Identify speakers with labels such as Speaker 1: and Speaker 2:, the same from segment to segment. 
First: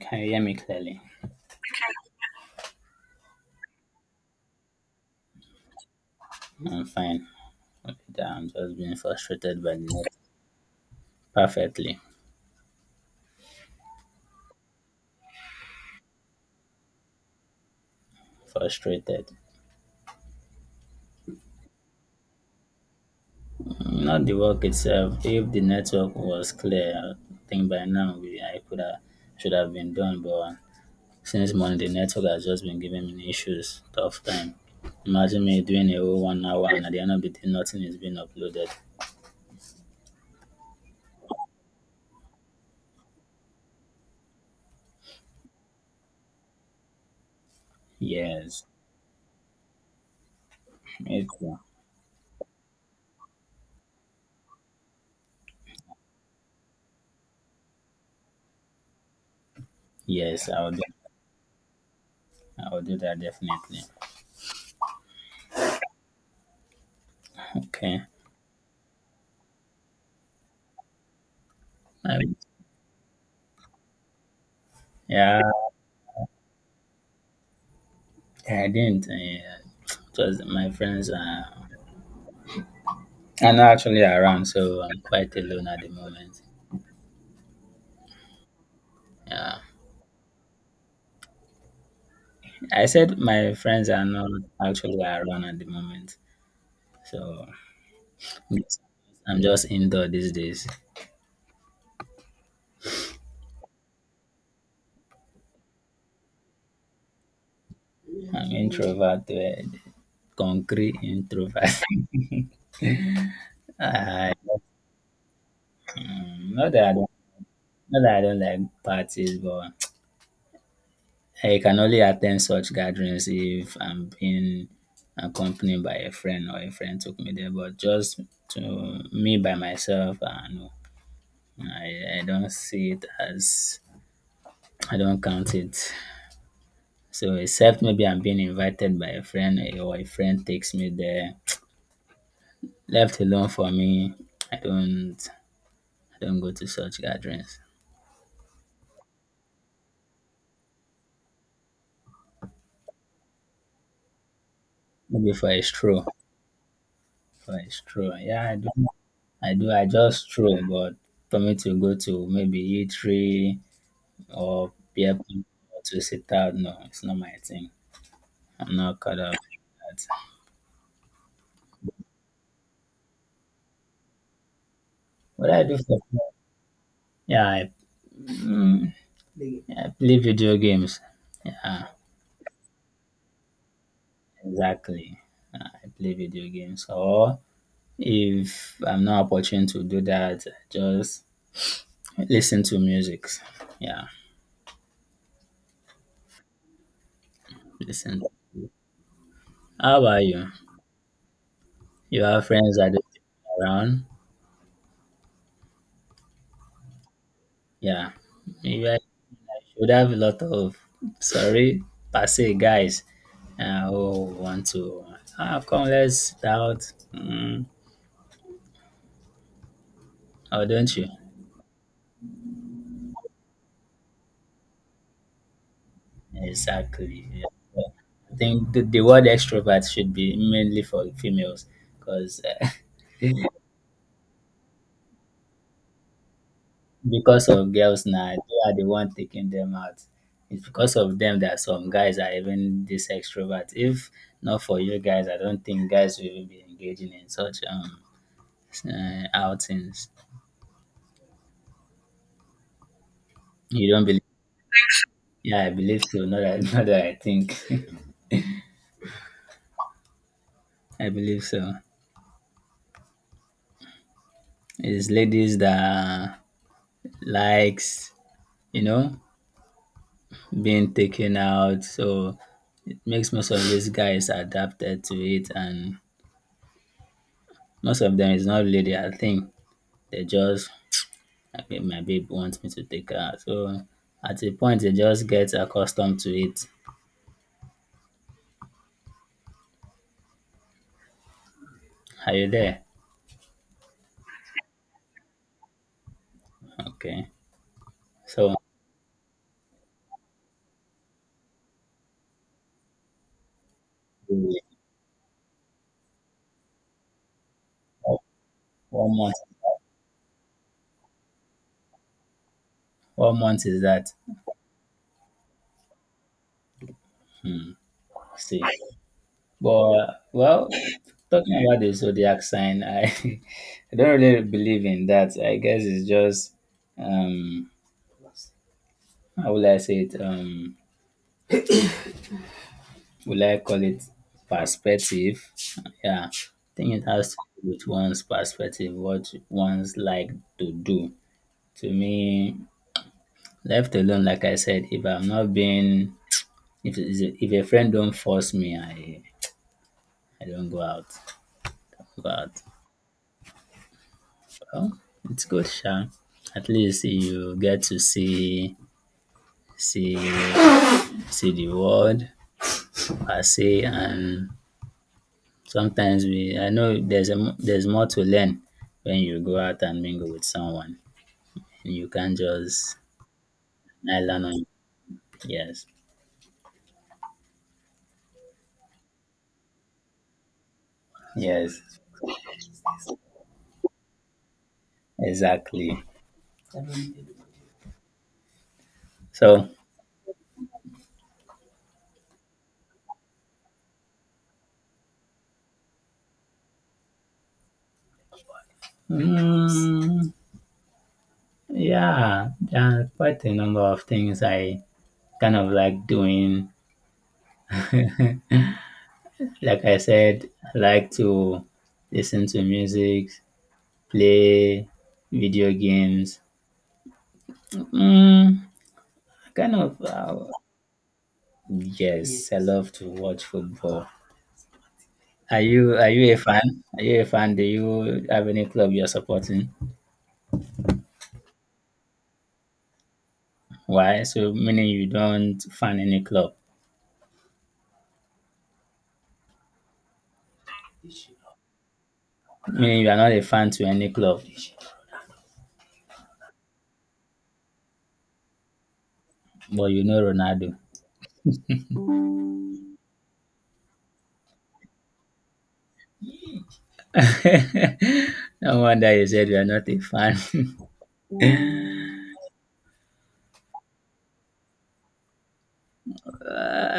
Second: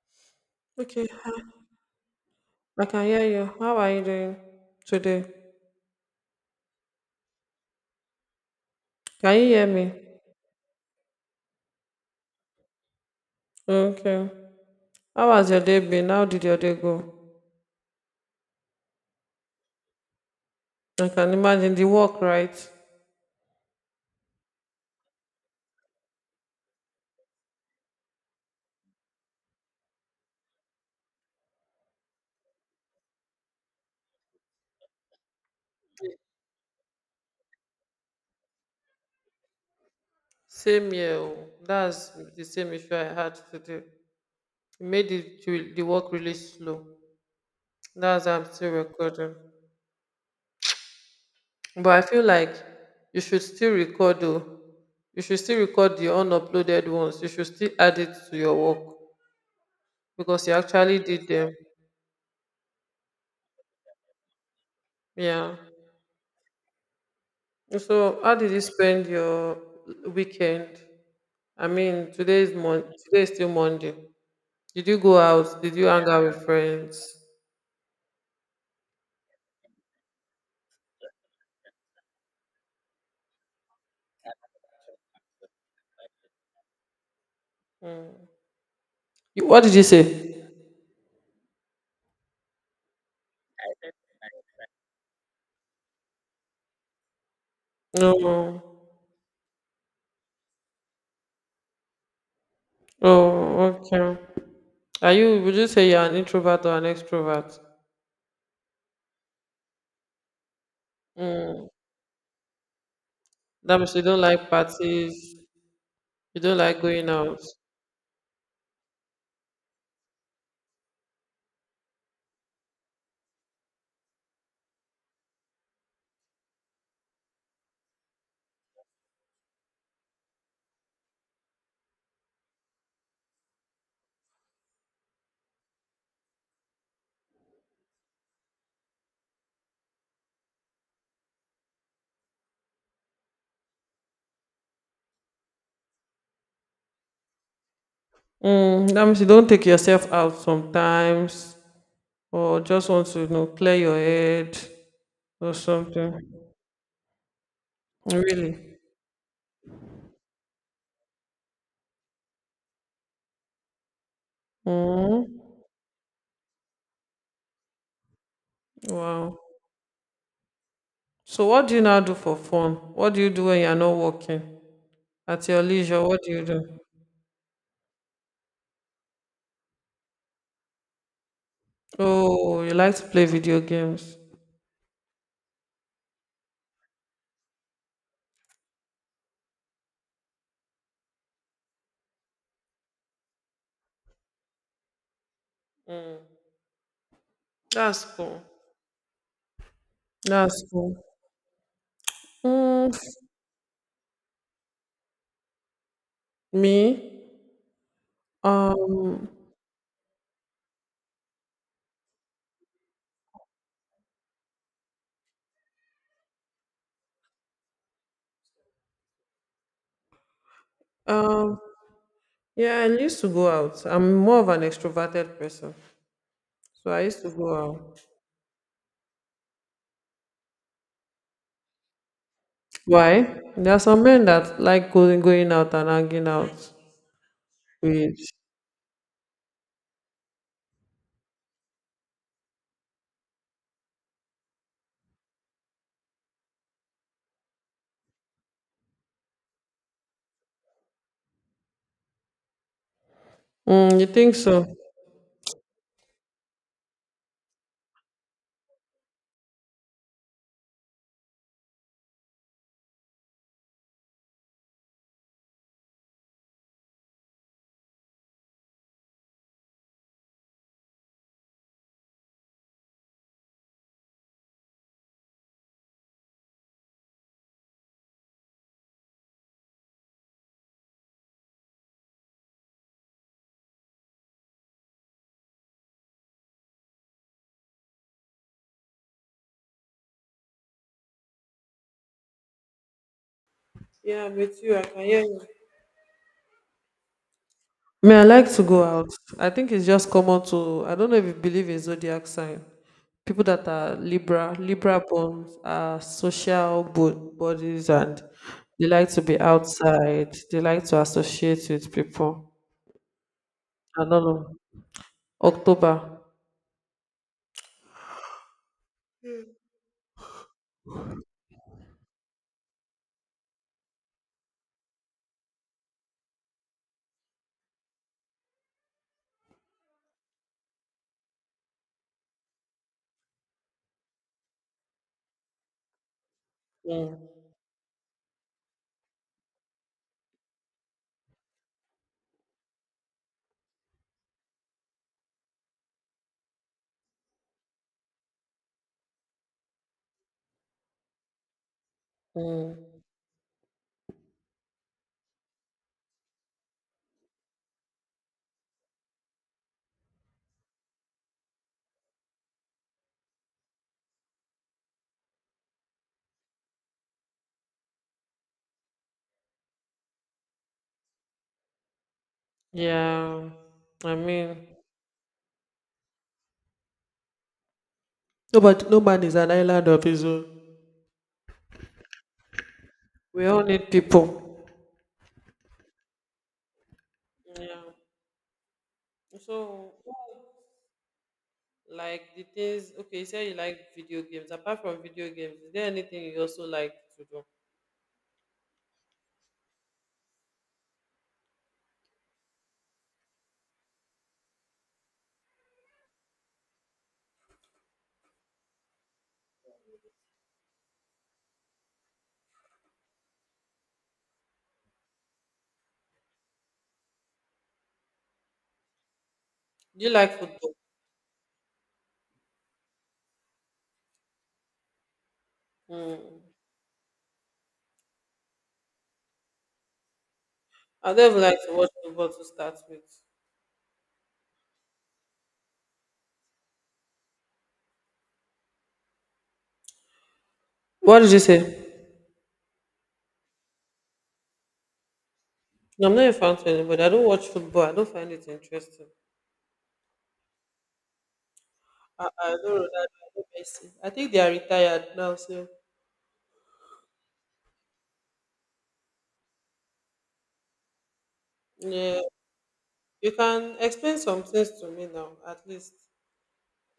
Speaker 1: Can you hear me clearly?
Speaker 2: Okay, I can hear you. How are you doing today?
Speaker 1: I'm fine. Okay, I'm just being
Speaker 2: Can you
Speaker 1: frustrated
Speaker 2: hear
Speaker 1: by the
Speaker 2: me?
Speaker 1: net. Perfectly
Speaker 2: Okay. How has your day been? How did your day go?
Speaker 1: frustrated.
Speaker 2: I can imagine the work, right?
Speaker 1: Not the work itself. If the network was clear, I think by now we I could have should have been done. But since Monday, network has just been giving me issues. Tough time. Imagine me doing a whole 1 hour and at the end of the day, nothing is being uploaded.
Speaker 2: Same here. Oh, that's the same issue I had today. It made the work really slow. That's why I'm
Speaker 1: Yes,
Speaker 2: still recording.
Speaker 1: it's,
Speaker 2: But I feel like you should still record though. You should still record the unuploaded ones. You should still add it to your work because
Speaker 1: yes,
Speaker 2: you
Speaker 1: I'll do.
Speaker 2: actually did them.
Speaker 1: I'll do that definitely.
Speaker 2: Yeah.
Speaker 1: Okay.
Speaker 2: So, how did you spend your weekend? I mean,
Speaker 1: Um,
Speaker 2: today is still Monday. Did you go
Speaker 1: yeah,
Speaker 2: out? Did you hang out with friends?
Speaker 1: I didn't. It was my friends are not actually around, so I'm quite alone at the moment.
Speaker 2: You,
Speaker 1: Yeah,
Speaker 2: what did you say?
Speaker 1: I said my friends are not actually around at the moment, so
Speaker 2: No.
Speaker 1: yes, I'm just indoor these days.
Speaker 2: Oh, okay. Are you? Would you say you're an introvert or an extrovert?
Speaker 1: I'm introverted, concrete introvert.
Speaker 2: That means you don't
Speaker 1: I,
Speaker 2: like parties. You don't
Speaker 1: Not
Speaker 2: like
Speaker 1: that I
Speaker 2: going
Speaker 1: don't,
Speaker 2: out.
Speaker 1: not that I don't like parties, but I can only attend such gatherings if I'm being accompanied by a friend or a friend took me there, but just to me by myself, no, I don't see it as, I don't count it. So, except maybe I'm being invited by a friend or a friend takes me there, left alone for me, I don't, I don't go to such gatherings.
Speaker 2: That means you don't take yourself out sometimes, or just want to clear your head
Speaker 1: Maybe for
Speaker 2: or
Speaker 1: a stroll,
Speaker 2: something.
Speaker 1: for a stroll. Yeah,
Speaker 2: Really?
Speaker 1: I do, I just stroll, but for me to go to maybe E3 or beer pong
Speaker 2: Mm,
Speaker 1: or to sit down. No, it's not my thing. I'm not caught up
Speaker 2: wow.
Speaker 1: in that.
Speaker 2: So what do you now do for fun? What do you do when you're not working? At
Speaker 1: What
Speaker 2: your
Speaker 1: I do for
Speaker 2: leisure,
Speaker 1: fun?
Speaker 2: what do you do?
Speaker 1: Yeah, I, mm, I play video games. Yeah,
Speaker 2: Oh, you like to play video games.
Speaker 1: exactly. I play video games. Or if I'm not opportune to do that, I just listen to music. Yeah,
Speaker 2: That's
Speaker 1: listen.
Speaker 2: cool.
Speaker 1: How about you?
Speaker 2: That's cool.
Speaker 1: You have friends
Speaker 2: Mm,
Speaker 1: that don't stick around?
Speaker 2: me?
Speaker 1: Yeah. Maybe I
Speaker 2: Um,
Speaker 1: should have a lot of sorry, passe guys. Oh, want to? Ah, come, let's doubt. Mm, oh, don't you?
Speaker 2: um, yeah, I used to go out. I'm more of an extroverted person. So I used
Speaker 1: Exactly.
Speaker 2: to
Speaker 1: Yeah.
Speaker 2: go
Speaker 1: Well,
Speaker 2: out.
Speaker 1: I think the word extrovert should be mainly for females, because
Speaker 2: Why? There are some men that like going out and hanging out
Speaker 1: because of girls
Speaker 2: with.
Speaker 1: now, they are the one taking them out. It's because of them that some guys are even this extrovert. If not for you guys, I don't think guys will even be engaging in such outings. You
Speaker 2: Mm,
Speaker 1: don't
Speaker 2: you
Speaker 1: believe?
Speaker 2: think so?
Speaker 1: Yeah, I believe so. Not that, not that I think. I believe so. It's ladies that likes, you know, being taken out. So it makes most of these guys adapted to it, and most of them is not really their thing. They just okay, my babe wants me to take her out. So at a point, they just get accustomed to it. Are you there?
Speaker 2: Yeah, with you, I can hear you.
Speaker 1: Okay.
Speaker 2: Me, I like
Speaker 1: So
Speaker 2: to go out. I think it's just common to, I don't know if you believe in zodiac sign. People that are Libra born are social bodies, and they like
Speaker 1: one
Speaker 2: to
Speaker 1: month,
Speaker 2: be outside. They like to associate with people.
Speaker 1: 1 month is
Speaker 2: I
Speaker 1: that.
Speaker 2: don't know. October.
Speaker 1: Hmm. See. But well, talking about the zodiac sign, I I don't really believe in that. I guess it's just um how will I say it? Will I call it perspective? Yeah. I think it
Speaker 2: Mm.
Speaker 1: has to do with one's perspective, what one's like to do. To me, left alone, like I said, if I'm not being if a friend don't force me, I don't go out. Go out. Oh, it's good, sha. At least you get to see see the world I say, and sometimes we I know there's more to learn when you go out and mingle with someone. And You can't just
Speaker 2: Yeah. I
Speaker 1: kneel on.
Speaker 2: mean,
Speaker 1: Yes,
Speaker 2: nobody, no man is an island of his own.
Speaker 1: yes,
Speaker 2: We all need people.
Speaker 1: exactly.
Speaker 2: Yeah.
Speaker 1: So,
Speaker 2: So, you say you like video games. Apart from video games, is there anything you also like to do?
Speaker 1: mm, yeah, there are quite a number of things I kind of like doing. Like I said, I like to listen to music, play video games. Mm, kind of,
Speaker 2: Do you like
Speaker 1: uh,
Speaker 2: football?
Speaker 1: yes, I Yes. love to watch football. Are
Speaker 2: Hmm.
Speaker 1: you a fan? Are you a fan? Do you have any club you're supporting?
Speaker 2: I don't even like to watch football to start with.
Speaker 1: Why? So meaning you don't fan any club.
Speaker 2: What did you say?
Speaker 1: Meaning you are not a fan to any club,
Speaker 2: No, I'm not a fan to anybody. I don't watch football. I don't find it interesting.
Speaker 1: but you know Ronaldo.
Speaker 2: I don't know that. I don't Messi. I think they are retired now, so
Speaker 1: No wonder you said you are not a fan.
Speaker 2: yeah. You can explain some things to me now, at least.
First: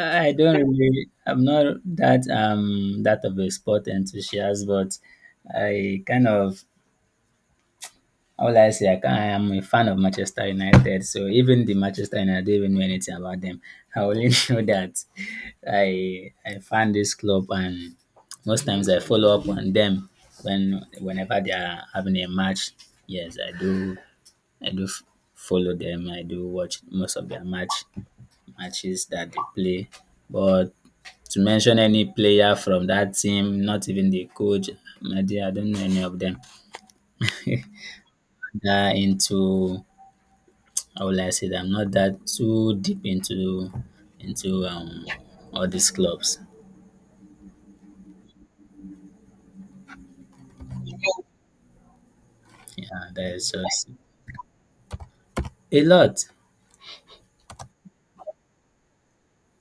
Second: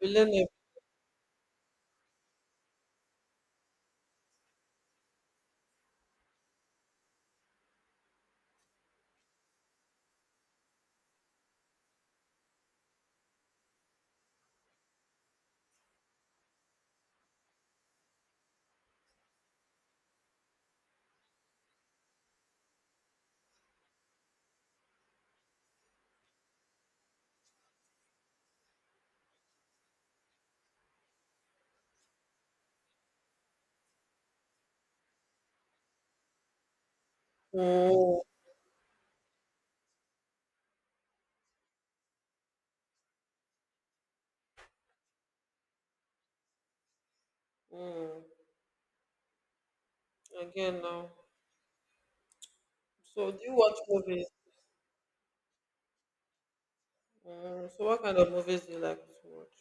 Speaker 2: We learn
Speaker 1: I
Speaker 2: it.
Speaker 1: don't really. I'm not that of a sport enthusiast, but I kind of all I say I can, I am a fan of Manchester United. So even the Manchester United, I don't even know anything about them. I only know that I fan this club, and most times I follow up on them whenever they are having a match. Yes, I do. I do f- follow them. I do watch most of their matches that they play. But to mention any player from that team, not even the coach, my dear, I don't know any of them.
Speaker 2: Mm,
Speaker 1: that into How will I say that I'm not that too deep into all these clubs.
Speaker 2: mm. Again now.
Speaker 1: Yeah,
Speaker 2: So
Speaker 1: that
Speaker 2: do
Speaker 1: is
Speaker 2: you watch
Speaker 1: just
Speaker 2: movies?
Speaker 1: a lot.
Speaker 2: So what kind of movies do you like to watch?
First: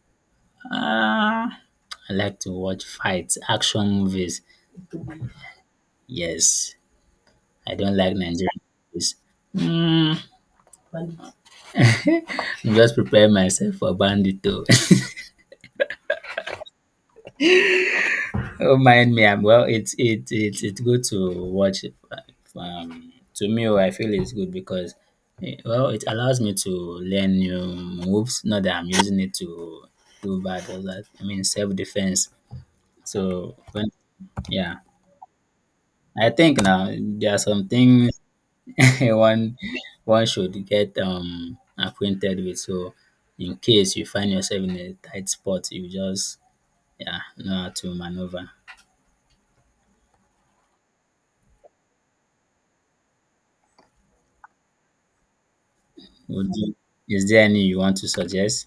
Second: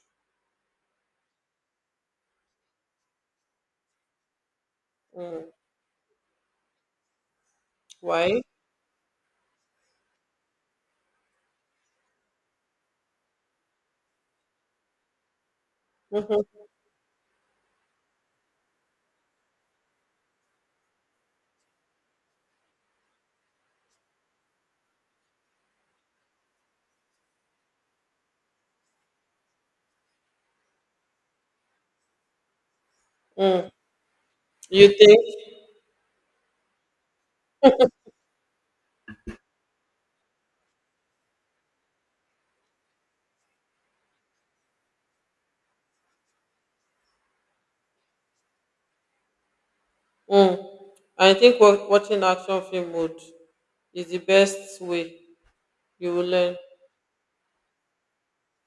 Speaker 1: Ah, I like to watch fights, action movies. Yes, I don't like
Speaker 2: Why?
Speaker 1: Nigerian movies. I'm just preparing myself for Bandito. Oh, mind me. I'm well. It's it's good to watch. To me, oh, I feel it's good because well, it allows me to learn new moves. Not that I'm using it to do bad or that. I mean, self defense. So when yeah,
Speaker 2: You think?
Speaker 1: I think now there are some things one one should get acquainted with. So in case you find yourself in a tight spot, you just yeah know how to maneuver.
Speaker 2: Mm, I think watching action film would is the best way you will
Speaker 1: Would
Speaker 2: learn.
Speaker 1: you, is there any you want to suggest?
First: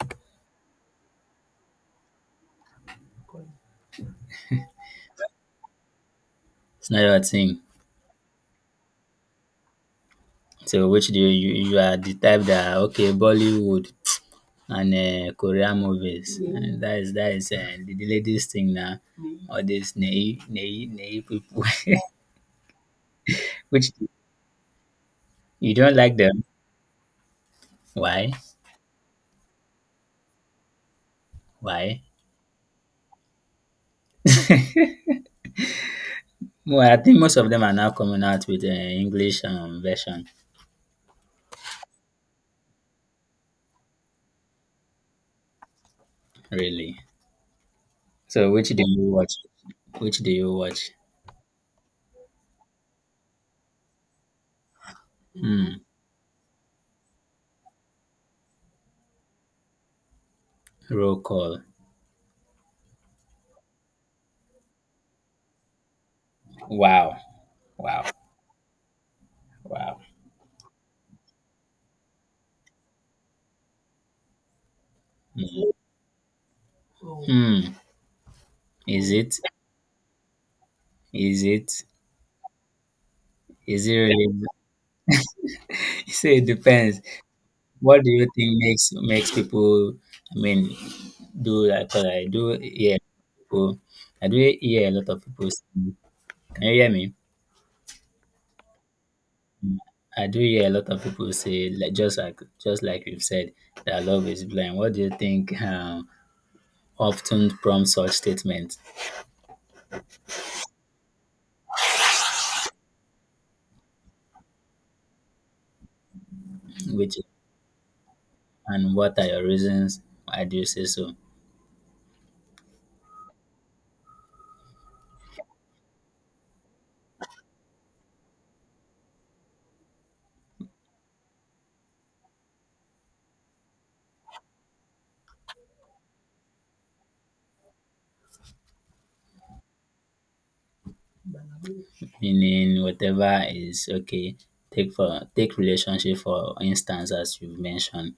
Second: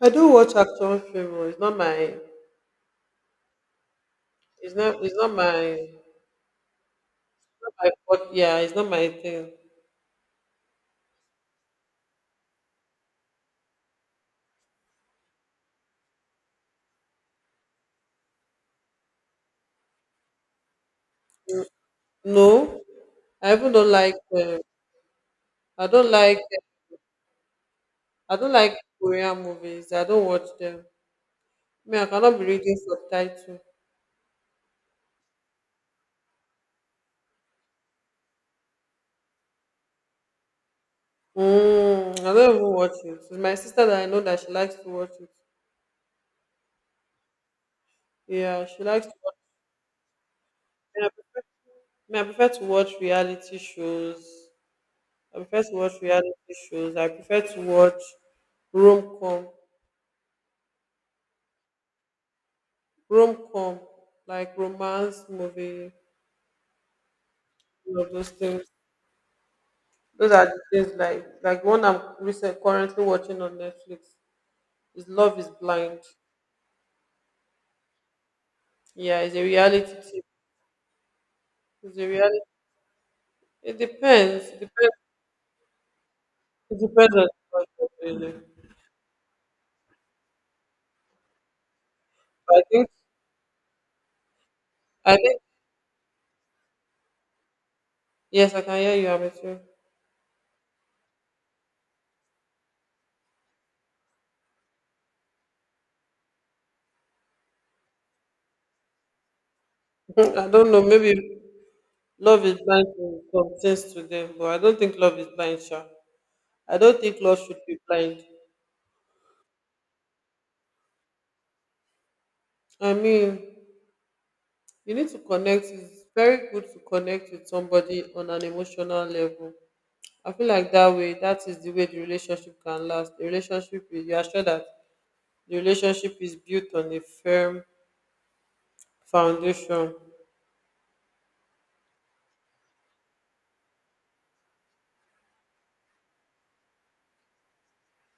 Speaker 2: I do watch action film. Oh, It's not my. It's not. It's not my. It's
Speaker 1: It's not your thing.
Speaker 2: not my yeah, it's not my thing.
Speaker 1: So you are the type that okay Bollywood and Korean movies and that is the latest thing now. All these naive people.
Speaker 2: No, I even don't
Speaker 1: Which
Speaker 2: like.
Speaker 1: you
Speaker 2: I
Speaker 1: don't
Speaker 2: don't
Speaker 1: like
Speaker 2: like.
Speaker 1: them. Why?
Speaker 2: I don't like Korean movies. I don't watch them. Me,
Speaker 1: Why?
Speaker 2: I cannot be reading subtitle.
Speaker 1: Well, I think most of them are now coming out with an English version
Speaker 2: I don't even watch it. It's my sister that I know that she likes to watch it.
Speaker 1: really. So
Speaker 2: Yeah,
Speaker 1: which do
Speaker 2: she
Speaker 1: you
Speaker 2: likes to
Speaker 1: watch?
Speaker 2: watch
Speaker 1: Which do you watch?
Speaker 2: it. I mean, I prefer to watch reality shows. I prefer to
Speaker 1: Hmm.
Speaker 2: watch reality shows. I prefer to watch rom-com,
Speaker 1: Roll call.
Speaker 2: rom-com, like romance movie,
Speaker 1: Wow. Wow.
Speaker 2: those things.
Speaker 1: Wow.
Speaker 2: Those are the things like one I'm recent, currently watching on Netflix is Love is Blind.
Speaker 1: Hmm. Is
Speaker 2: Yeah, it's
Speaker 1: it?
Speaker 2: a reality TV.
Speaker 1: Is it?
Speaker 2: It's a reality. It
Speaker 1: Is it really?
Speaker 2: depends. It depends.
Speaker 1: So it
Speaker 2: It
Speaker 1: depends.
Speaker 2: depends on the person,
Speaker 1: What do you
Speaker 2: really.
Speaker 1: think makes people? I mean, do that? Cause I
Speaker 2: But
Speaker 1: do
Speaker 2: I think
Speaker 1: hear people. I do hear a lot
Speaker 2: I
Speaker 1: of
Speaker 2: think
Speaker 1: people. Say, can you hear me?
Speaker 2: yes, I can hear you. I'm with you.
Speaker 1: I do hear a lot of people say, like, just like you've said, that love is blind. What do you think often prompts such statements?
Speaker 2: I don't know. Maybe love is blind to some things to them, but I don't think love is blind, sha. I don't think
Speaker 1: Which
Speaker 2: love should be blind.
Speaker 1: and what are your reasons? Why do you say so?
Speaker 2: I mean, you need to connect. It's very good to connect with somebody on an emotional level. I feel like that way, that is the way the relationship can last. The relationship is, you are sure that the relationship is built on a firm foundation.
Speaker 1: Meaning whatever is okay. Take relationship for instance, as you've mentioned,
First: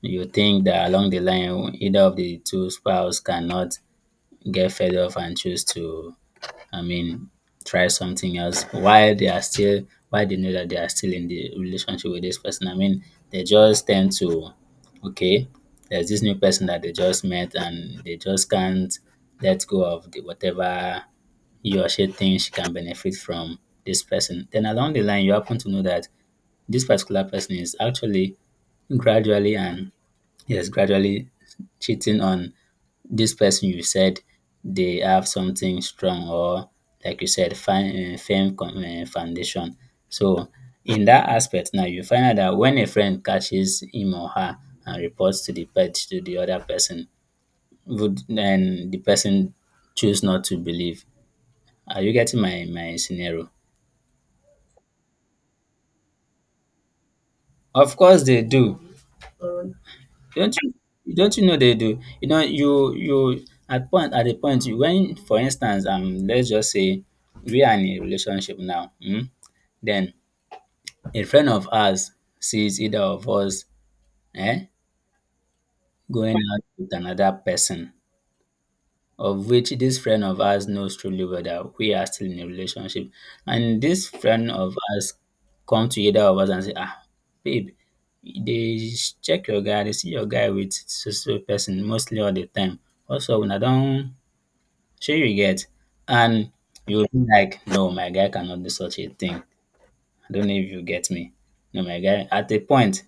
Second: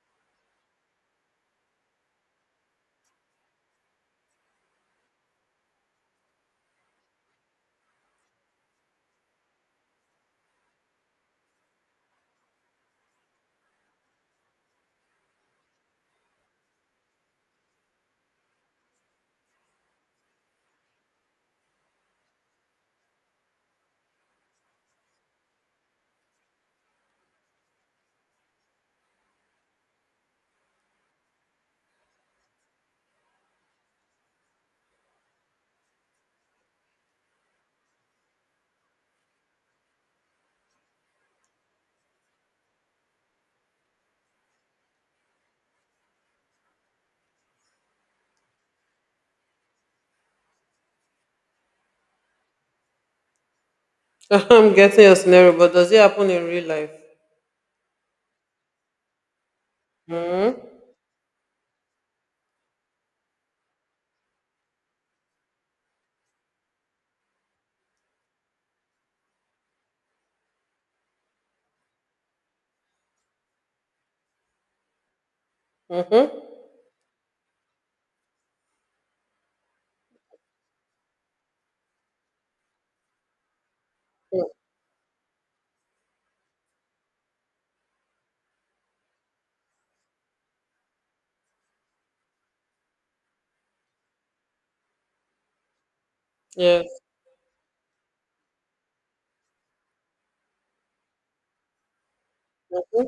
Speaker 1: you think that along the line either of the two spouse cannot get fed up and choose to, I mean, try something else while they know that they are still in the relationship with this person. I mean, they just tend to okay, there's this new person that they just met and they just can't let go of the whatever you or she can benefit from this person. Then along the line, you happen to know that this particular person is actually gradually and yes, gradually cheating on this person you said they have something strong or like you said, firm foundation. So in that aspect, now you find out that when a friend catches him or her and reports to the pet to the other person, would then the person choose not to believe? Are you getting my scenario?
Speaker 2: I'm getting your scenario, but does it happen in real life?
Speaker 1: Of course they do. Don't
Speaker 2: Mm-hmm.
Speaker 1: you don't you know they do? You know, you at a point you when for instance, let's just say we are in a relationship now, then a friend of ours sees either of us um going
Speaker 2: Mm-hmm.
Speaker 1: out with another person of which this friend of ours knows truly well that we are still in a relationship. And this friend of ours come to either of us and say, ah, babe, they check your guy, they see your guy with so so person mostly all the time. Also, when I don't show you get? And you
Speaker 2: Yes,
Speaker 1: will be like, no, my guy cannot do such a thing. I don't know if you get me. No, my guy, at a point,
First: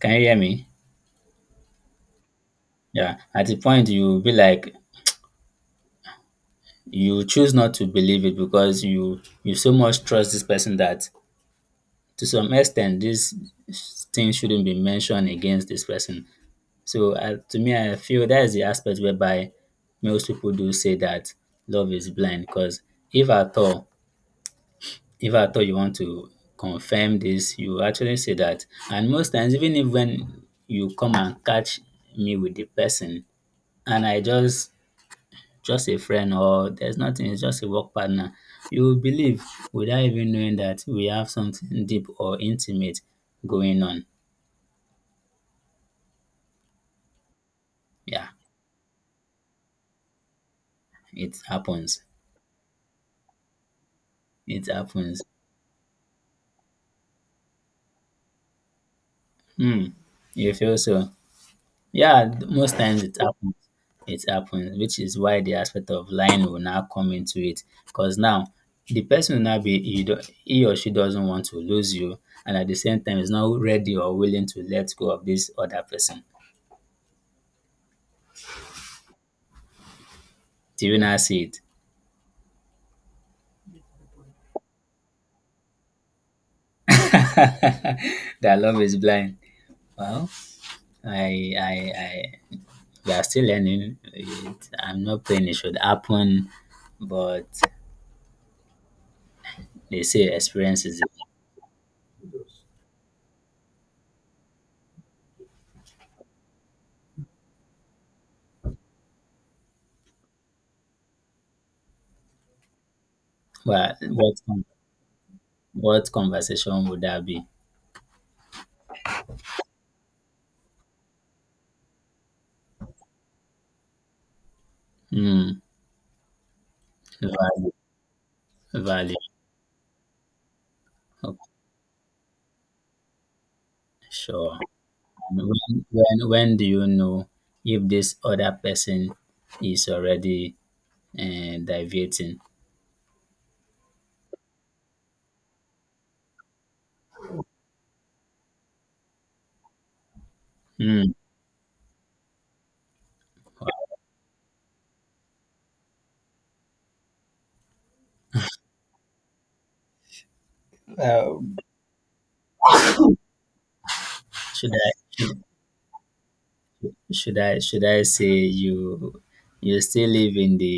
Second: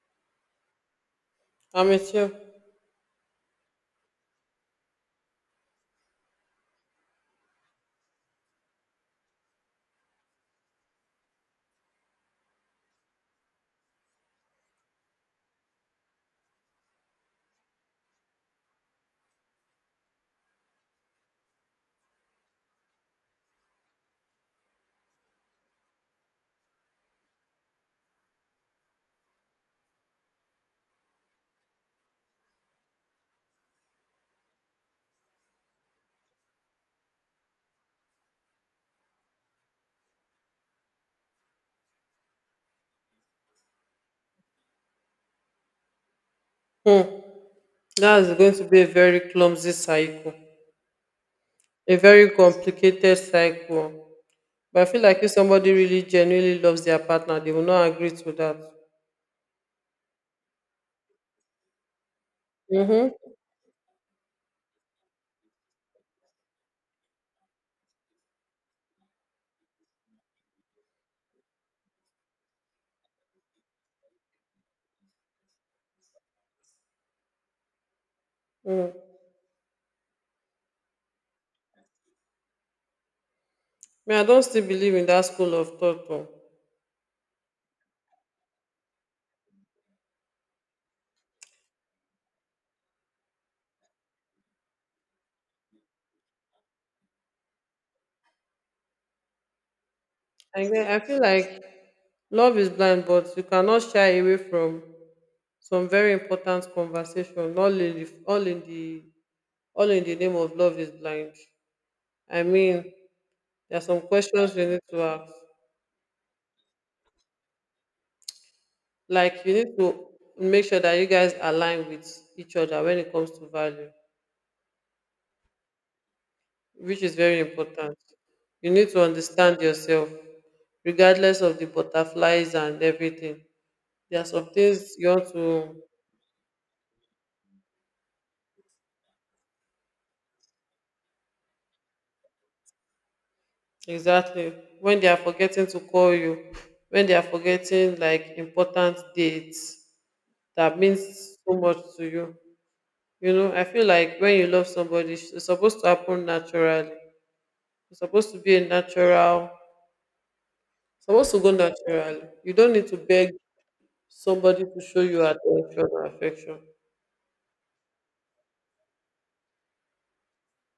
Speaker 1: can you hear me?
Speaker 2: I'm with you.
Speaker 1: Yeah, at a point you will be like, you choose not to believe it because you so much trust this person that to some extent this thing shouldn't be mentioned against this person. So to me, I feel that is the aspect whereby most people do say that love is blind. Because if at all, if at all you want to confirm this, you actually say that. And most times, even if when you come and catch me with the person, and I just a friend or there's nothing, it's just a work partner. You will believe without even knowing that we have something deep or intimate going on.
Speaker 2: Hmm.
Speaker 1: Yeah,
Speaker 2: That's going to be a very clumsy cycle,
Speaker 1: it
Speaker 2: a
Speaker 1: happens.
Speaker 2: very complicated cycle.
Speaker 1: It
Speaker 2: But I feel
Speaker 1: happens.
Speaker 2: like if somebody really genuinely loves their partner, they will not agree to that.
Speaker 1: Hmm. You feel so? Most times
Speaker 2: Mm-hmm.
Speaker 1: it happens. It happens, which is why the aspect of lying will now come into it. Because now the person will now be he or she doesn't want to lose you, and at the same time is not ready or willing to let go of this other person.
Speaker 2: Mm, I
Speaker 1: Do you now see it?
Speaker 2: mean, I don't still believe in that school of thought though.
Speaker 1: That love is blind. Well, I, I, I, we are still learning. I'm not saying it should happen, but they say experience
Speaker 2: I
Speaker 1: is.
Speaker 2: feel like love is blind, but you cannot shy away from some very important conversation. All in the name of love is blind. I mean, there are
Speaker 1: Well,
Speaker 2: some questions you need to ask,
Speaker 1: what conversation would that be?
Speaker 2: like you need to make sure that you guys align with each other when it comes to value,
Speaker 1: Hmm.
Speaker 2: which is very
Speaker 1: Valid,
Speaker 2: important. You need to
Speaker 1: valid.
Speaker 2: understand yourself
Speaker 1: Okay,
Speaker 2: regardless of the butterflies and everything. There are some
Speaker 1: sure.
Speaker 2: things you want
Speaker 1: And
Speaker 2: to
Speaker 1: when do you know if this other person is already deviating?
Speaker 2: exactly when they are forgetting to call you, when they are forgetting like important dates that means
Speaker 1: Hmm.
Speaker 2: so much to you. You know I feel like when you love somebody, it's supposed to happen naturally. It's supposed to be a natural, supposed to go naturally. You don't need to beg somebody
Speaker 1: Should
Speaker 2: to show you
Speaker 1: I?
Speaker 2: attention or affection.
Speaker 1: Should I say you still live in the,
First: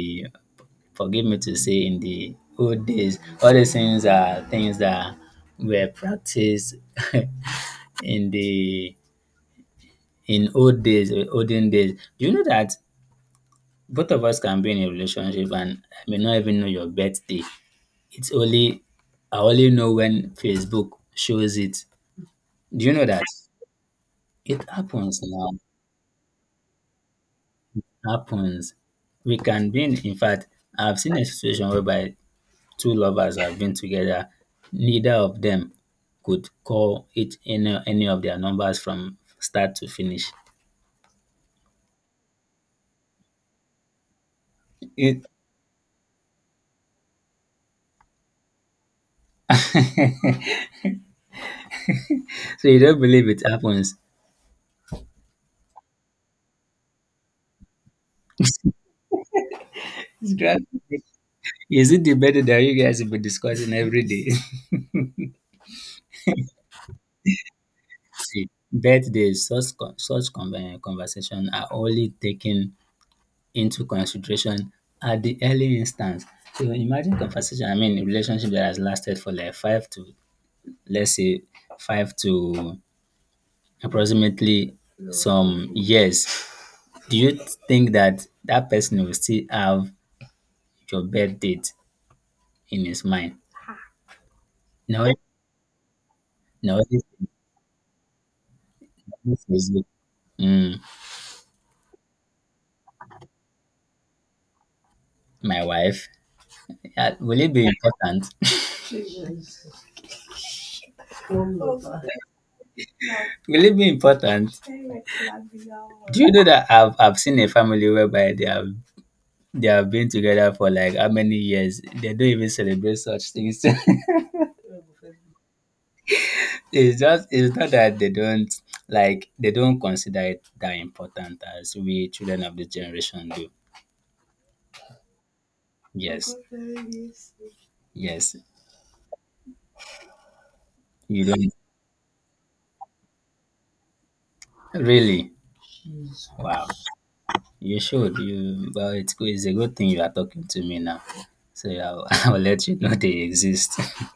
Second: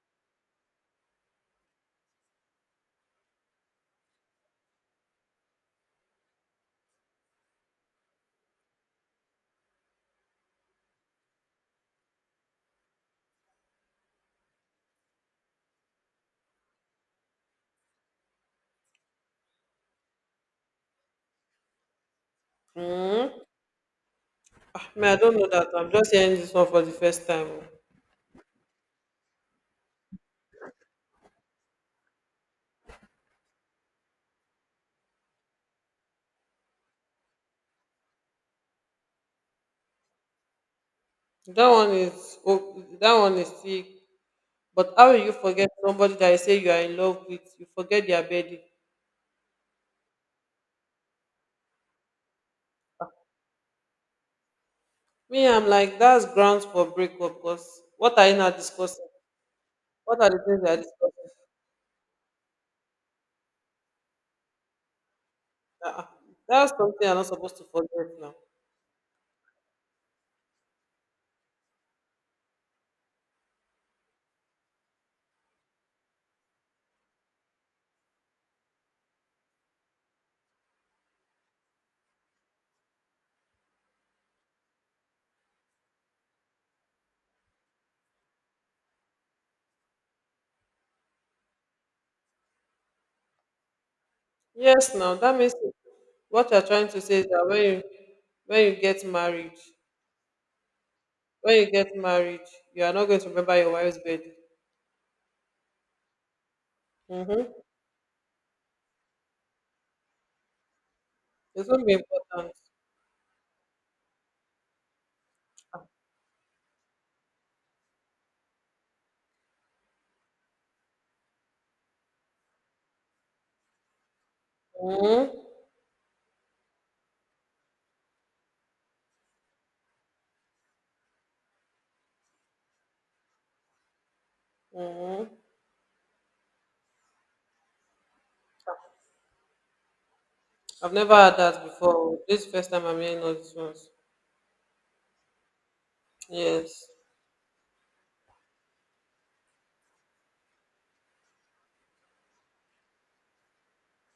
Speaker 1: forgive me to say, in the old days? All these things are things that were practiced in the in old days, eh, olden days. Do you know that both of us can be in a relationship and I may not even know your birthday? It's only I only know when Facebook shows it. Do you know that?
Speaker 2: Hmm?
Speaker 1: It
Speaker 2: Me, I
Speaker 1: happens
Speaker 2: don't know
Speaker 1: now.
Speaker 2: that. I'm just hearing this one for the first time. Oh.
Speaker 1: Happens. We can be in fact, I've seen a situation whereby two lovers have been together. Neither of them could call each any of their numbers from start to finish.
Speaker 2: That one is sick. But how will
Speaker 1: It,
Speaker 2: you forget somebody that you say you are in love with? You forget their bedding.
Speaker 1: so you don't believe it happens.
Speaker 2: Me, I'm like that's grounds for breakup. Because what are you not discussing? What are
Speaker 1: It's
Speaker 2: the things
Speaker 1: driving
Speaker 2: you are
Speaker 1: me.
Speaker 2: discussing?
Speaker 1: Is it the birthday that you guys will be discussing every day?
Speaker 2: Ah, ah. That's something you're not supposed to forget now.
Speaker 1: See, birthdays, conversation are only taken into consideration at the early instance. So imagine a relationship that has lasted for like let's say, five to approximately some years. Do you think that that person will still have your birth date in his mind?
Speaker 2: Yes,
Speaker 1: No,
Speaker 2: now that means what you're
Speaker 1: no,
Speaker 2: trying to
Speaker 1: this
Speaker 2: say is that when you get
Speaker 1: this
Speaker 2: married
Speaker 1: is, mm,
Speaker 2: When you get married, you are not going to remember your wife's birthday.
Speaker 1: my wife. Yeah, will it
Speaker 2: Mm-hmm.
Speaker 1: be important?
Speaker 2: It's going to be important.
Speaker 1: Will it be important? Do you know that I've seen a family whereby they have been together for like how many years? They don't even celebrate such things.
Speaker 2: Mm-hmm.
Speaker 1: It's just, it's not that they don't, like they don't consider it that important as we children of this generation do.
Speaker 2: Mm-hmm.
Speaker 1: Yes. Yes,
Speaker 2: I've never
Speaker 1: you
Speaker 2: had
Speaker 1: don't
Speaker 2: that before. This is first time I'm hearing all these ones.
Speaker 1: really. Wow,
Speaker 2: Yes.
Speaker 1: you should. It's good. It's a good thing you are talking to me now. So yeah, I'll, I'll let you know they exist.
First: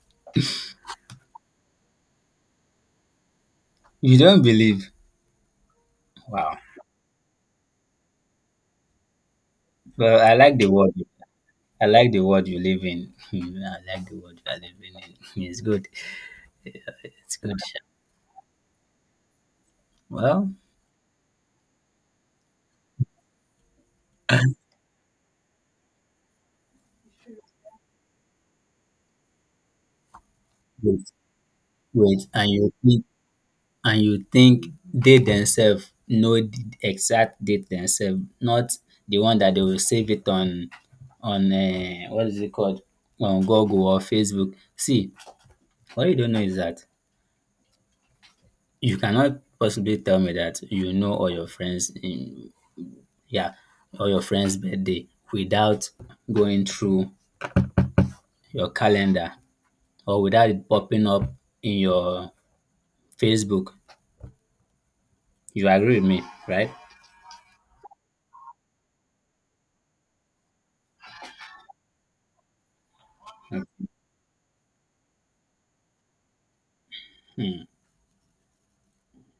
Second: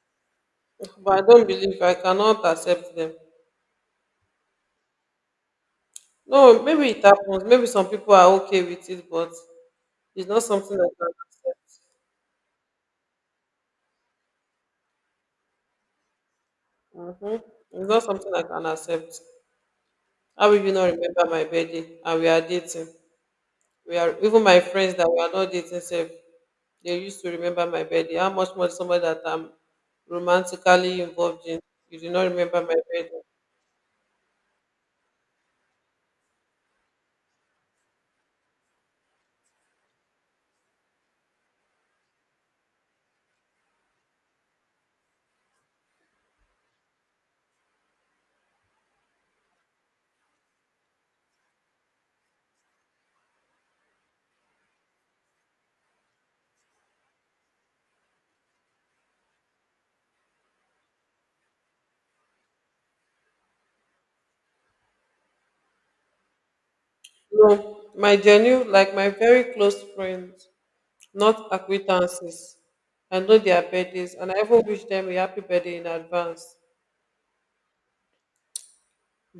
Speaker 2: But I don't believe. I cannot accept them.
Speaker 1: You don't believe. Wow.
Speaker 2: No, maybe it happens. Maybe some people are okay with it, but
Speaker 1: Well,
Speaker 2: it's
Speaker 1: I
Speaker 2: not
Speaker 1: like the
Speaker 2: something I
Speaker 1: word.
Speaker 2: can accept.
Speaker 1: I like the world you live in. I like the world you are living in. It's good. Yeah, it's
Speaker 2: Mm-hmm.
Speaker 1: good.
Speaker 2: It's not something I can accept. How
Speaker 1: Well,
Speaker 2: will you not remember my birthday? And we are dating. We are even my friends that we are not dating safe. They used to remember my birthday. How much more somebody that I'm romantically
Speaker 1: wait,
Speaker 2: involved in? You do not
Speaker 1: wait, and
Speaker 2: remember
Speaker 1: you
Speaker 2: my
Speaker 1: think,
Speaker 2: birthday.
Speaker 1: and you think they themselves know the exact date themselves, not the one that they will save it on what is it called, on Google or Facebook. See, what you don't know is that you cannot possibly tell me that you know yeah all your friends birthday without going through your calendar, or without it popping up in your Facebook. You agree with me, right?
Speaker 2: No, my genuine, like my very close friends, not acquaintances. I know their birthdays, and I even wish them a happy birthday in advance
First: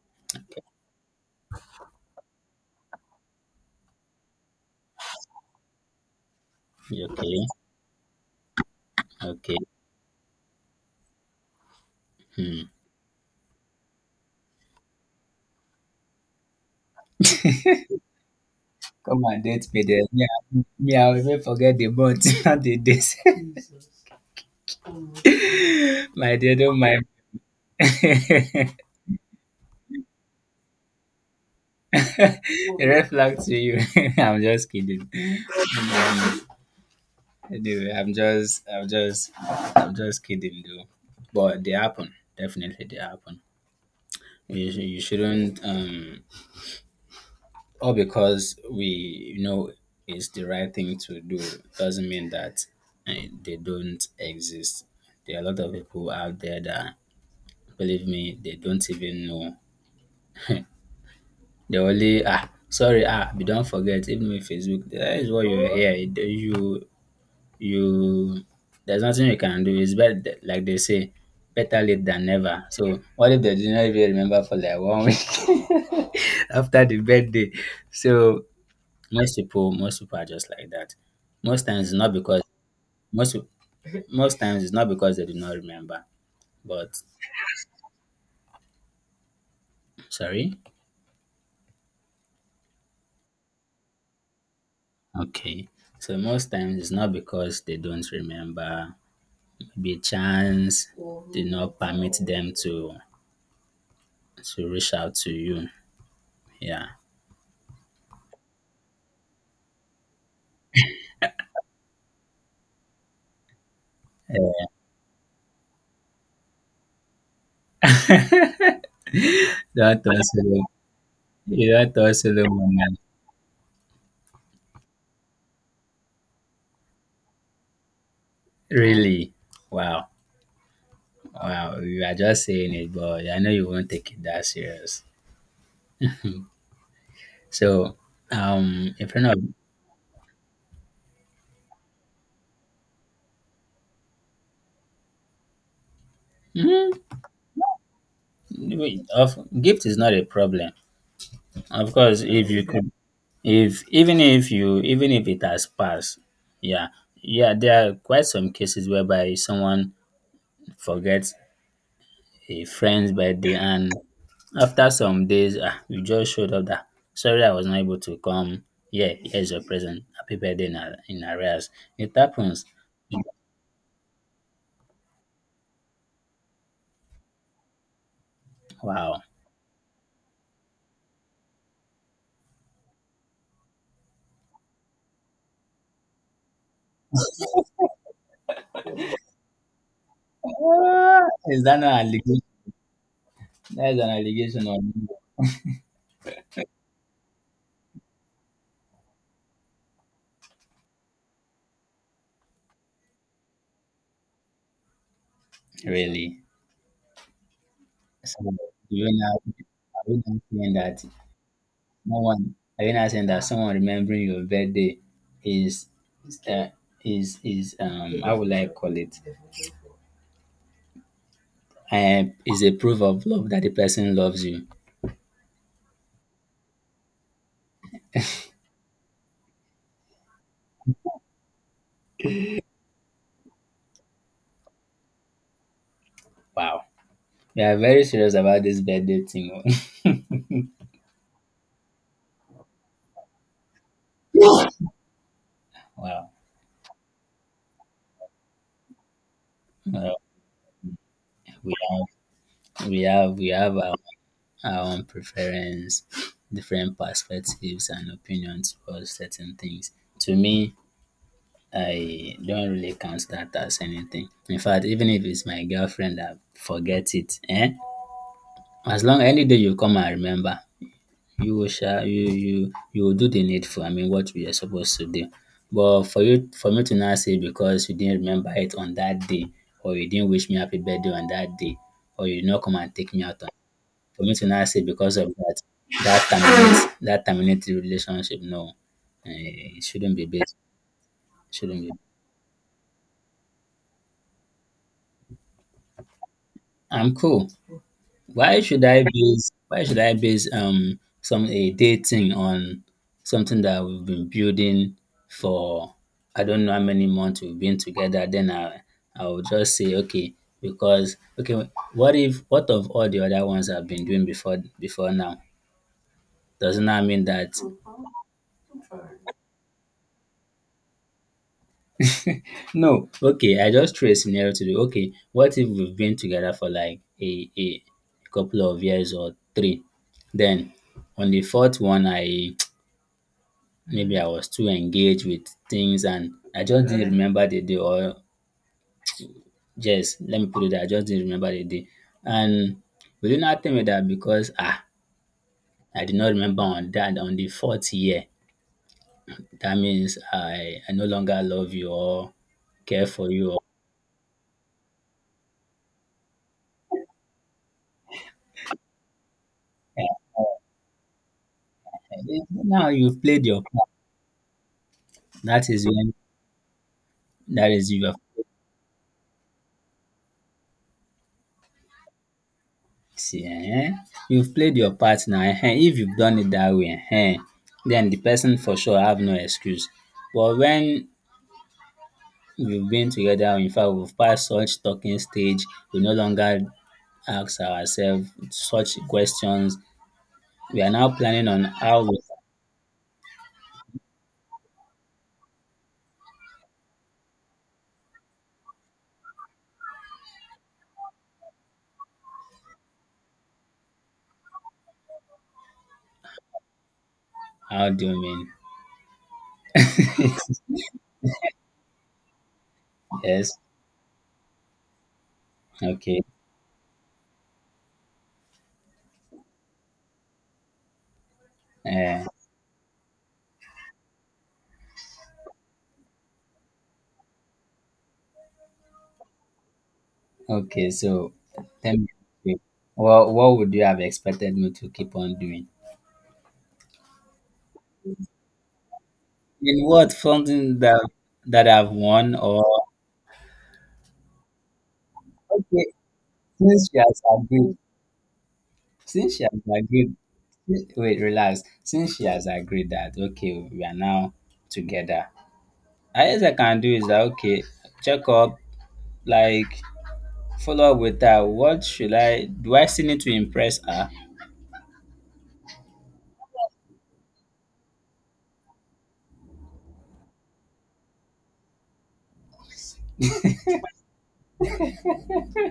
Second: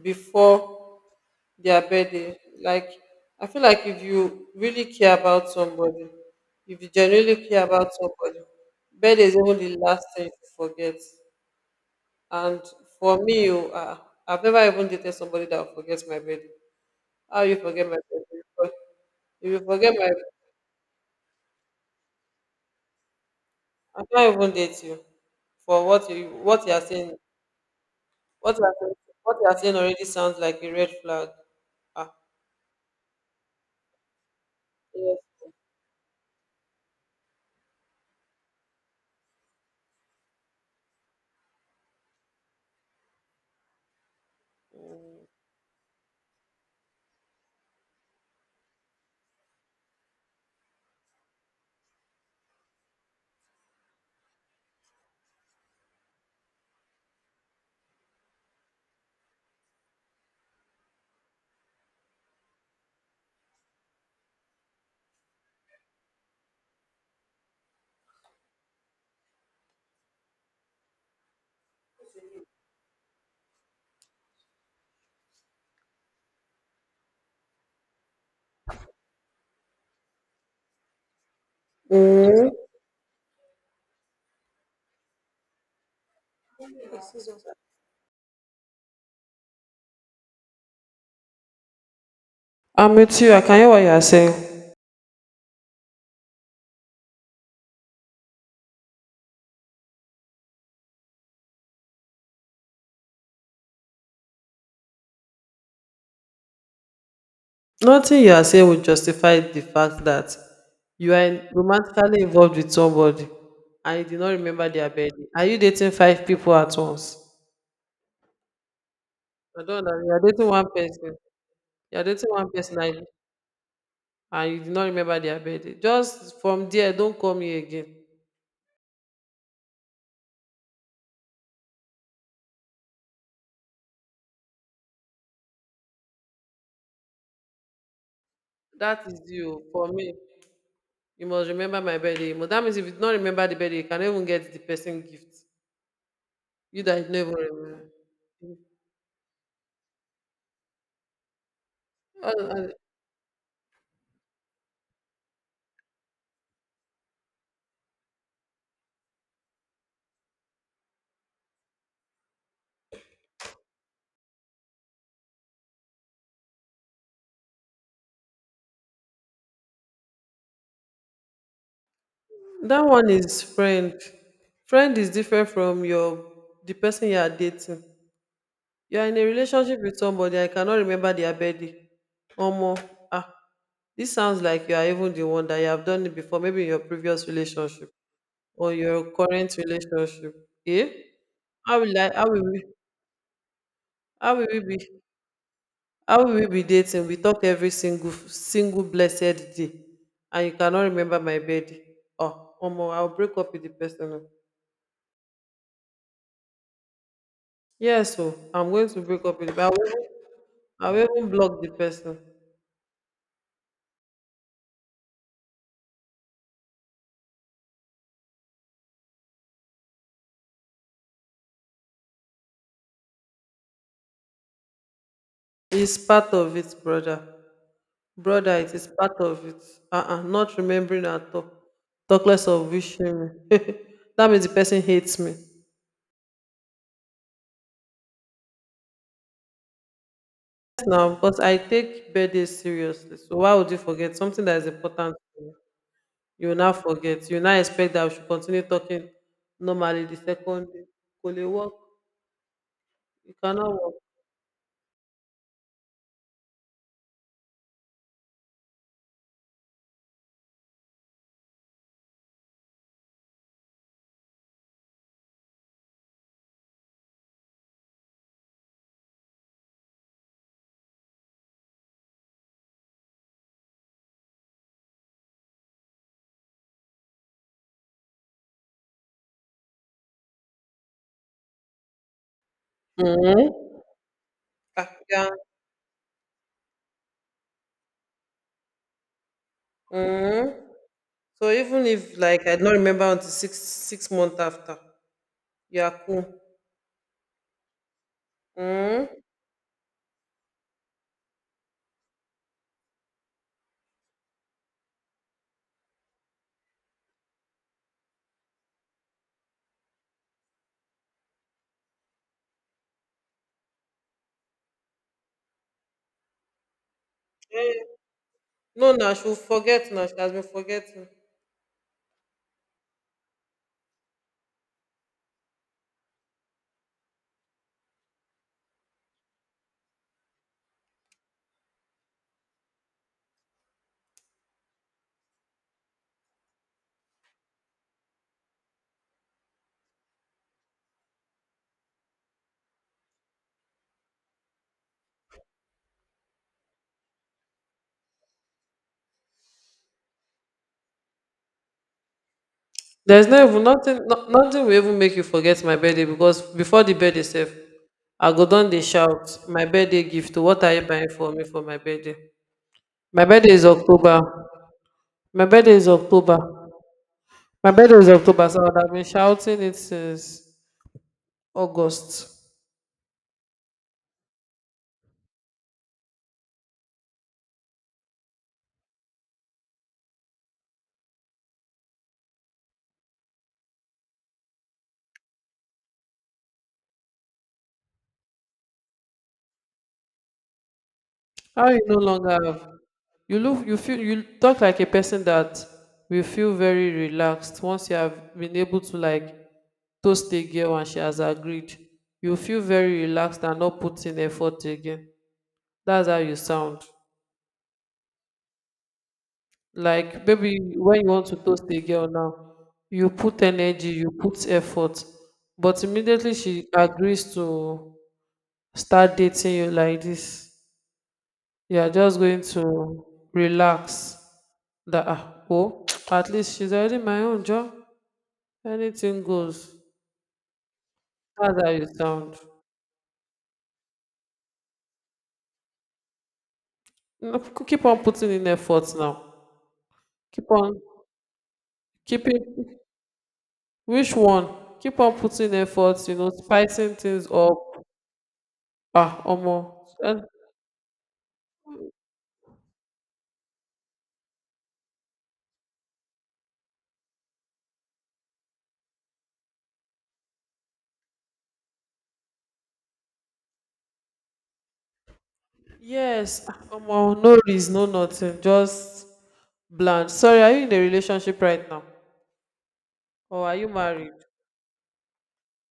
Speaker 2: before their birthday. Like, I feel like if you really care about somebody, if you
Speaker 1: Okay,
Speaker 2: genuinely care about somebody, birthday is
Speaker 1: okay.
Speaker 2: even the last thing you forget. And
Speaker 1: Hmm.
Speaker 2: for me, I've never even dated somebody that forgets my birthday. How you forget my birthday? But
Speaker 1: Come and
Speaker 2: If you
Speaker 1: date me
Speaker 2: forget
Speaker 1: there.
Speaker 2: my,
Speaker 1: Me, I'll even forget the month, not the days.
Speaker 2: I can't even date you. For
Speaker 1: My dear,
Speaker 2: what you
Speaker 1: don't
Speaker 2: are
Speaker 1: mind.
Speaker 2: saying, what you are saying, what you are saying already sounds like a red flag. Ah,
Speaker 1: The red flag to you. I'm just kidding.
Speaker 2: yes.
Speaker 1: Anyway, I'm just kidding, though. But they happen. Definitely, they happen. You shouldn't. All because we know it's the right thing to do doesn't mean that, eh, they don't exist. There are a lot of people out there that, believe me, they don't even know. They only, ah, sorry, ah, we don't forget even with Facebook, that is what you hear. You there's nothing you can do. It's better, like they say, better late than never. So what if they did not even remember for like one week after the birthday? So most people, most people are just like that. Most times it's not because
Speaker 2: Mm.
Speaker 1: most most times it's not because they do not remember. But sorry,
Speaker 2: I'm with you. I can hear what you are saying.
Speaker 1: okay. So most times it's not because they don't remember. Maybe chance did not permit them to reach out to you. Yeah.
Speaker 2: Nothing you are saying will justify the fact that you are romantically involved with somebody and you do not
Speaker 1: Eh,
Speaker 2: remember their birthday. Are you dating five people at once? I don't know.
Speaker 1: That
Speaker 2: You are dating
Speaker 1: was
Speaker 2: one person.
Speaker 1: that
Speaker 2: You're
Speaker 1: was
Speaker 2: dating one person,
Speaker 1: moment.
Speaker 2: and you did not remember their birthday. Just from there, don't call me again.
Speaker 1: Really? Wow. Wow. You are just saying it, but I know you won't take it that serious. So,
Speaker 2: That
Speaker 1: in
Speaker 2: is
Speaker 1: front
Speaker 2: you for me. You must remember my birthday. But that means if you do not remember the birthday, you cannot even get the person gift. You that you never remember.
Speaker 1: of gift is not a problem. Of course,
Speaker 2: Uh,
Speaker 1: if you
Speaker 2: uh,
Speaker 1: could, if even if you even if it has passed, yeah, yeah, there are quite some cases whereby someone forgets a friend's birthday, and after some days, ah, you just showed up that sorry, I was not able to come. Yeah, here's your present. Happy birthday in, in arrears. It happens.
Speaker 2: that one is friend. Friend is different from your the person you are dating. You are in
Speaker 1: Wow.
Speaker 2: a relationship with somebody and you cannot remember their birthday. Omo, ah, this sounds like you are even the one that you have done it before, maybe in your previous relationship, or your current relationship. eh
Speaker 1: Ah, is
Speaker 2: how
Speaker 1: that an
Speaker 2: will i how
Speaker 1: allegation?
Speaker 2: will we
Speaker 1: That is an
Speaker 2: how will we
Speaker 1: allegation
Speaker 2: be
Speaker 1: on you.
Speaker 2: how will we be dating, we talk every single blessed day, and you cannot remember my birthday? Oh Omo, I'll break up with the person oh.
Speaker 1: Really?
Speaker 2: Yes oh
Speaker 1: So,
Speaker 2: I'm going
Speaker 1: do
Speaker 2: to
Speaker 1: you
Speaker 2: break
Speaker 1: now
Speaker 2: up with the I will
Speaker 1: are
Speaker 2: even
Speaker 1: you now saying
Speaker 2: I
Speaker 1: that
Speaker 2: will even block the
Speaker 1: no
Speaker 2: person.
Speaker 1: one, are you now saying that someone remembering your birthday is, is uh, is, um, how would I call it? Um, is a proof of love that the person loves you.
Speaker 2: It's part of it, brother. Brother, it is part of it. Uh-uh, not remembering at all. Talk less of wishing me. That means the person hates me.
Speaker 1: Wow. We are very serious about this birthday thing.
Speaker 2: Now, but I take birthdays seriously. So why would you forget something that is important to you?
Speaker 1: Wow.
Speaker 2: You will now forget. You will now expect that we should continue talking normally the
Speaker 1: Well,
Speaker 2: second day. Could it work?
Speaker 1: we have
Speaker 2: You
Speaker 1: we
Speaker 2: cannot
Speaker 1: have
Speaker 2: work.
Speaker 1: our own preference, different perspectives and opinions for certain things. To me, I don't really count that as anything. In fact, even if it's my girlfriend, I forget it. Eh? As long any day you come and remember, you will shall you you you will do the needful. I mean, what you are supposed to do. But for you, for me to now say because you didn't remember it on that day, or you didn't wish me happy birthday on that day, or you did not come and take me out on,
Speaker 2: Hmm.
Speaker 1: for me to now say
Speaker 2: Ah,
Speaker 1: because of
Speaker 2: yeah.
Speaker 1: that, that terminates that terminated relationship. No, eh, it shouldn't be
Speaker 2: Hmm.
Speaker 1: based.
Speaker 2: So
Speaker 1: Shouldn't
Speaker 2: even
Speaker 1: be.
Speaker 2: if like I don't remember until six months after, you are cool.
Speaker 1: I'm cool. Why should I
Speaker 2: Hmm.
Speaker 1: base, um, some, a dating on something that we've been building for I don't know how many months we've been together, then I will just say okay, because okay, what if what of all the other ones I've been doing before now? Doesn't that mean that
Speaker 2: No, now she will forget now. She has been forgetting.
Speaker 1: no, okay, I just threw a scenario to do okay, what if we've been together for like a couple of years or three? Then on the fourth one, I maybe I was too engaged with things and I just didn't remember the day, or just let me put it that I just didn't remember the day. And will you not tell me that because, ah, I did not remember on the fourth year, that means I no longer love you or care
Speaker 2: There's
Speaker 1: for
Speaker 2: no
Speaker 1: you or
Speaker 2: even nothing, no, nothing will even make you forget my birthday, because before the birthday sef, I go don dey shout my birthday gift o, what are you buying for me for my birthday?
Speaker 1: now you've
Speaker 2: My
Speaker 1: played
Speaker 2: birthday
Speaker 1: your
Speaker 2: is
Speaker 1: part.
Speaker 2: October. My
Speaker 1: That
Speaker 2: birthday
Speaker 1: is
Speaker 2: is
Speaker 1: when
Speaker 2: October.
Speaker 1: that
Speaker 2: My
Speaker 1: is
Speaker 2: birthday is
Speaker 1: your
Speaker 2: October, so I would have been shouting it since August.
Speaker 1: see, eh? You've played your part now, eh? If you've done it that way, eh? Then the person for sure have no excuse. But when we've been together, in fact, we've passed such talking stage. We no longer ask ourselves such questions. We are now planning on
Speaker 2: How you no
Speaker 1: how we,
Speaker 2: longer have? You look, you feel, you talk like a person that will feel very relaxed once you have been able to like toast a girl and she has agreed. You feel very relaxed and not put in effort again. That's how you sound.
Speaker 1: how do you
Speaker 2: Like
Speaker 1: mean?
Speaker 2: maybe when you want to toast a girl now, you put
Speaker 1: Yes.
Speaker 2: energy, you put effort, but
Speaker 1: Okay.
Speaker 2: immediately she agrees to start dating you like this. You are just
Speaker 1: Uh,
Speaker 2: going to relax that at least she's already my own job. Anything goes.
Speaker 1: okay. So,
Speaker 2: That's how you
Speaker 1: tell
Speaker 2: sound.
Speaker 1: me, what would you have expected me to keep on doing?
Speaker 2: No, keep on putting in efforts now.
Speaker 1: In what,
Speaker 2: Keep
Speaker 1: something
Speaker 2: on
Speaker 1: that that I've won
Speaker 2: keeping
Speaker 1: or
Speaker 2: which one? Keep on putting
Speaker 1: okay,
Speaker 2: efforts,
Speaker 1: since
Speaker 2: spicing
Speaker 1: she has
Speaker 2: things up.
Speaker 1: agreed, since she has
Speaker 2: Omo.
Speaker 1: agreed,
Speaker 2: And
Speaker 1: wait, relax. Since she has agreed that, okay, we are now together, highest I can do is that, okay, check up, like, follow up with her. What should I do? I still need to impress her.
Speaker 2: yes, Omo, no reason, no nothing. Just bland. Sorry, are you in a relationship right now? Or are you married?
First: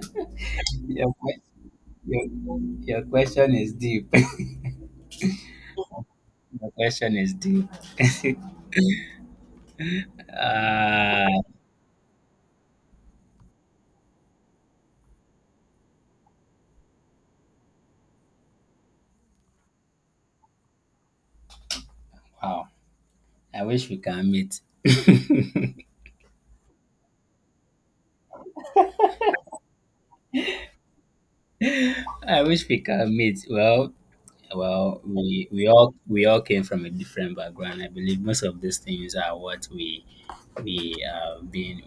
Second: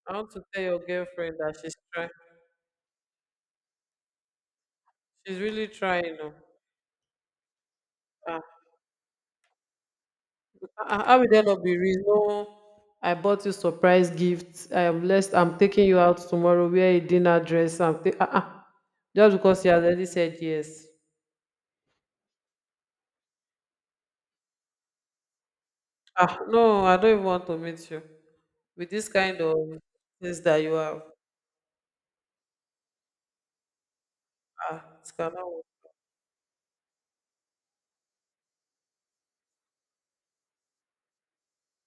Speaker 2: I want to tell your
Speaker 1: Your,
Speaker 2: girlfriend
Speaker 1: que-
Speaker 2: that she's trying.
Speaker 1: your, your question is deep.
Speaker 2: She's really trying. Oh.
Speaker 1: Your question is deep.
Speaker 2: Ah, how will there
Speaker 1: Ah,
Speaker 2: not be reason? No, I bought you surprise gift. I am blessed. I'm taking you out tomorrow. Wear a dinner dress. I'm ta- ah, ah. Just because you has already said yes.
Speaker 1: wow. I wish we can meet.
Speaker 2: No, I don't even want to meet you. With this kind of things that you have,
Speaker 1: I wish we can meet. Well, well,
Speaker 2: it cannot work.
Speaker 1: we all came from a different background. I believe most of these things are what we are being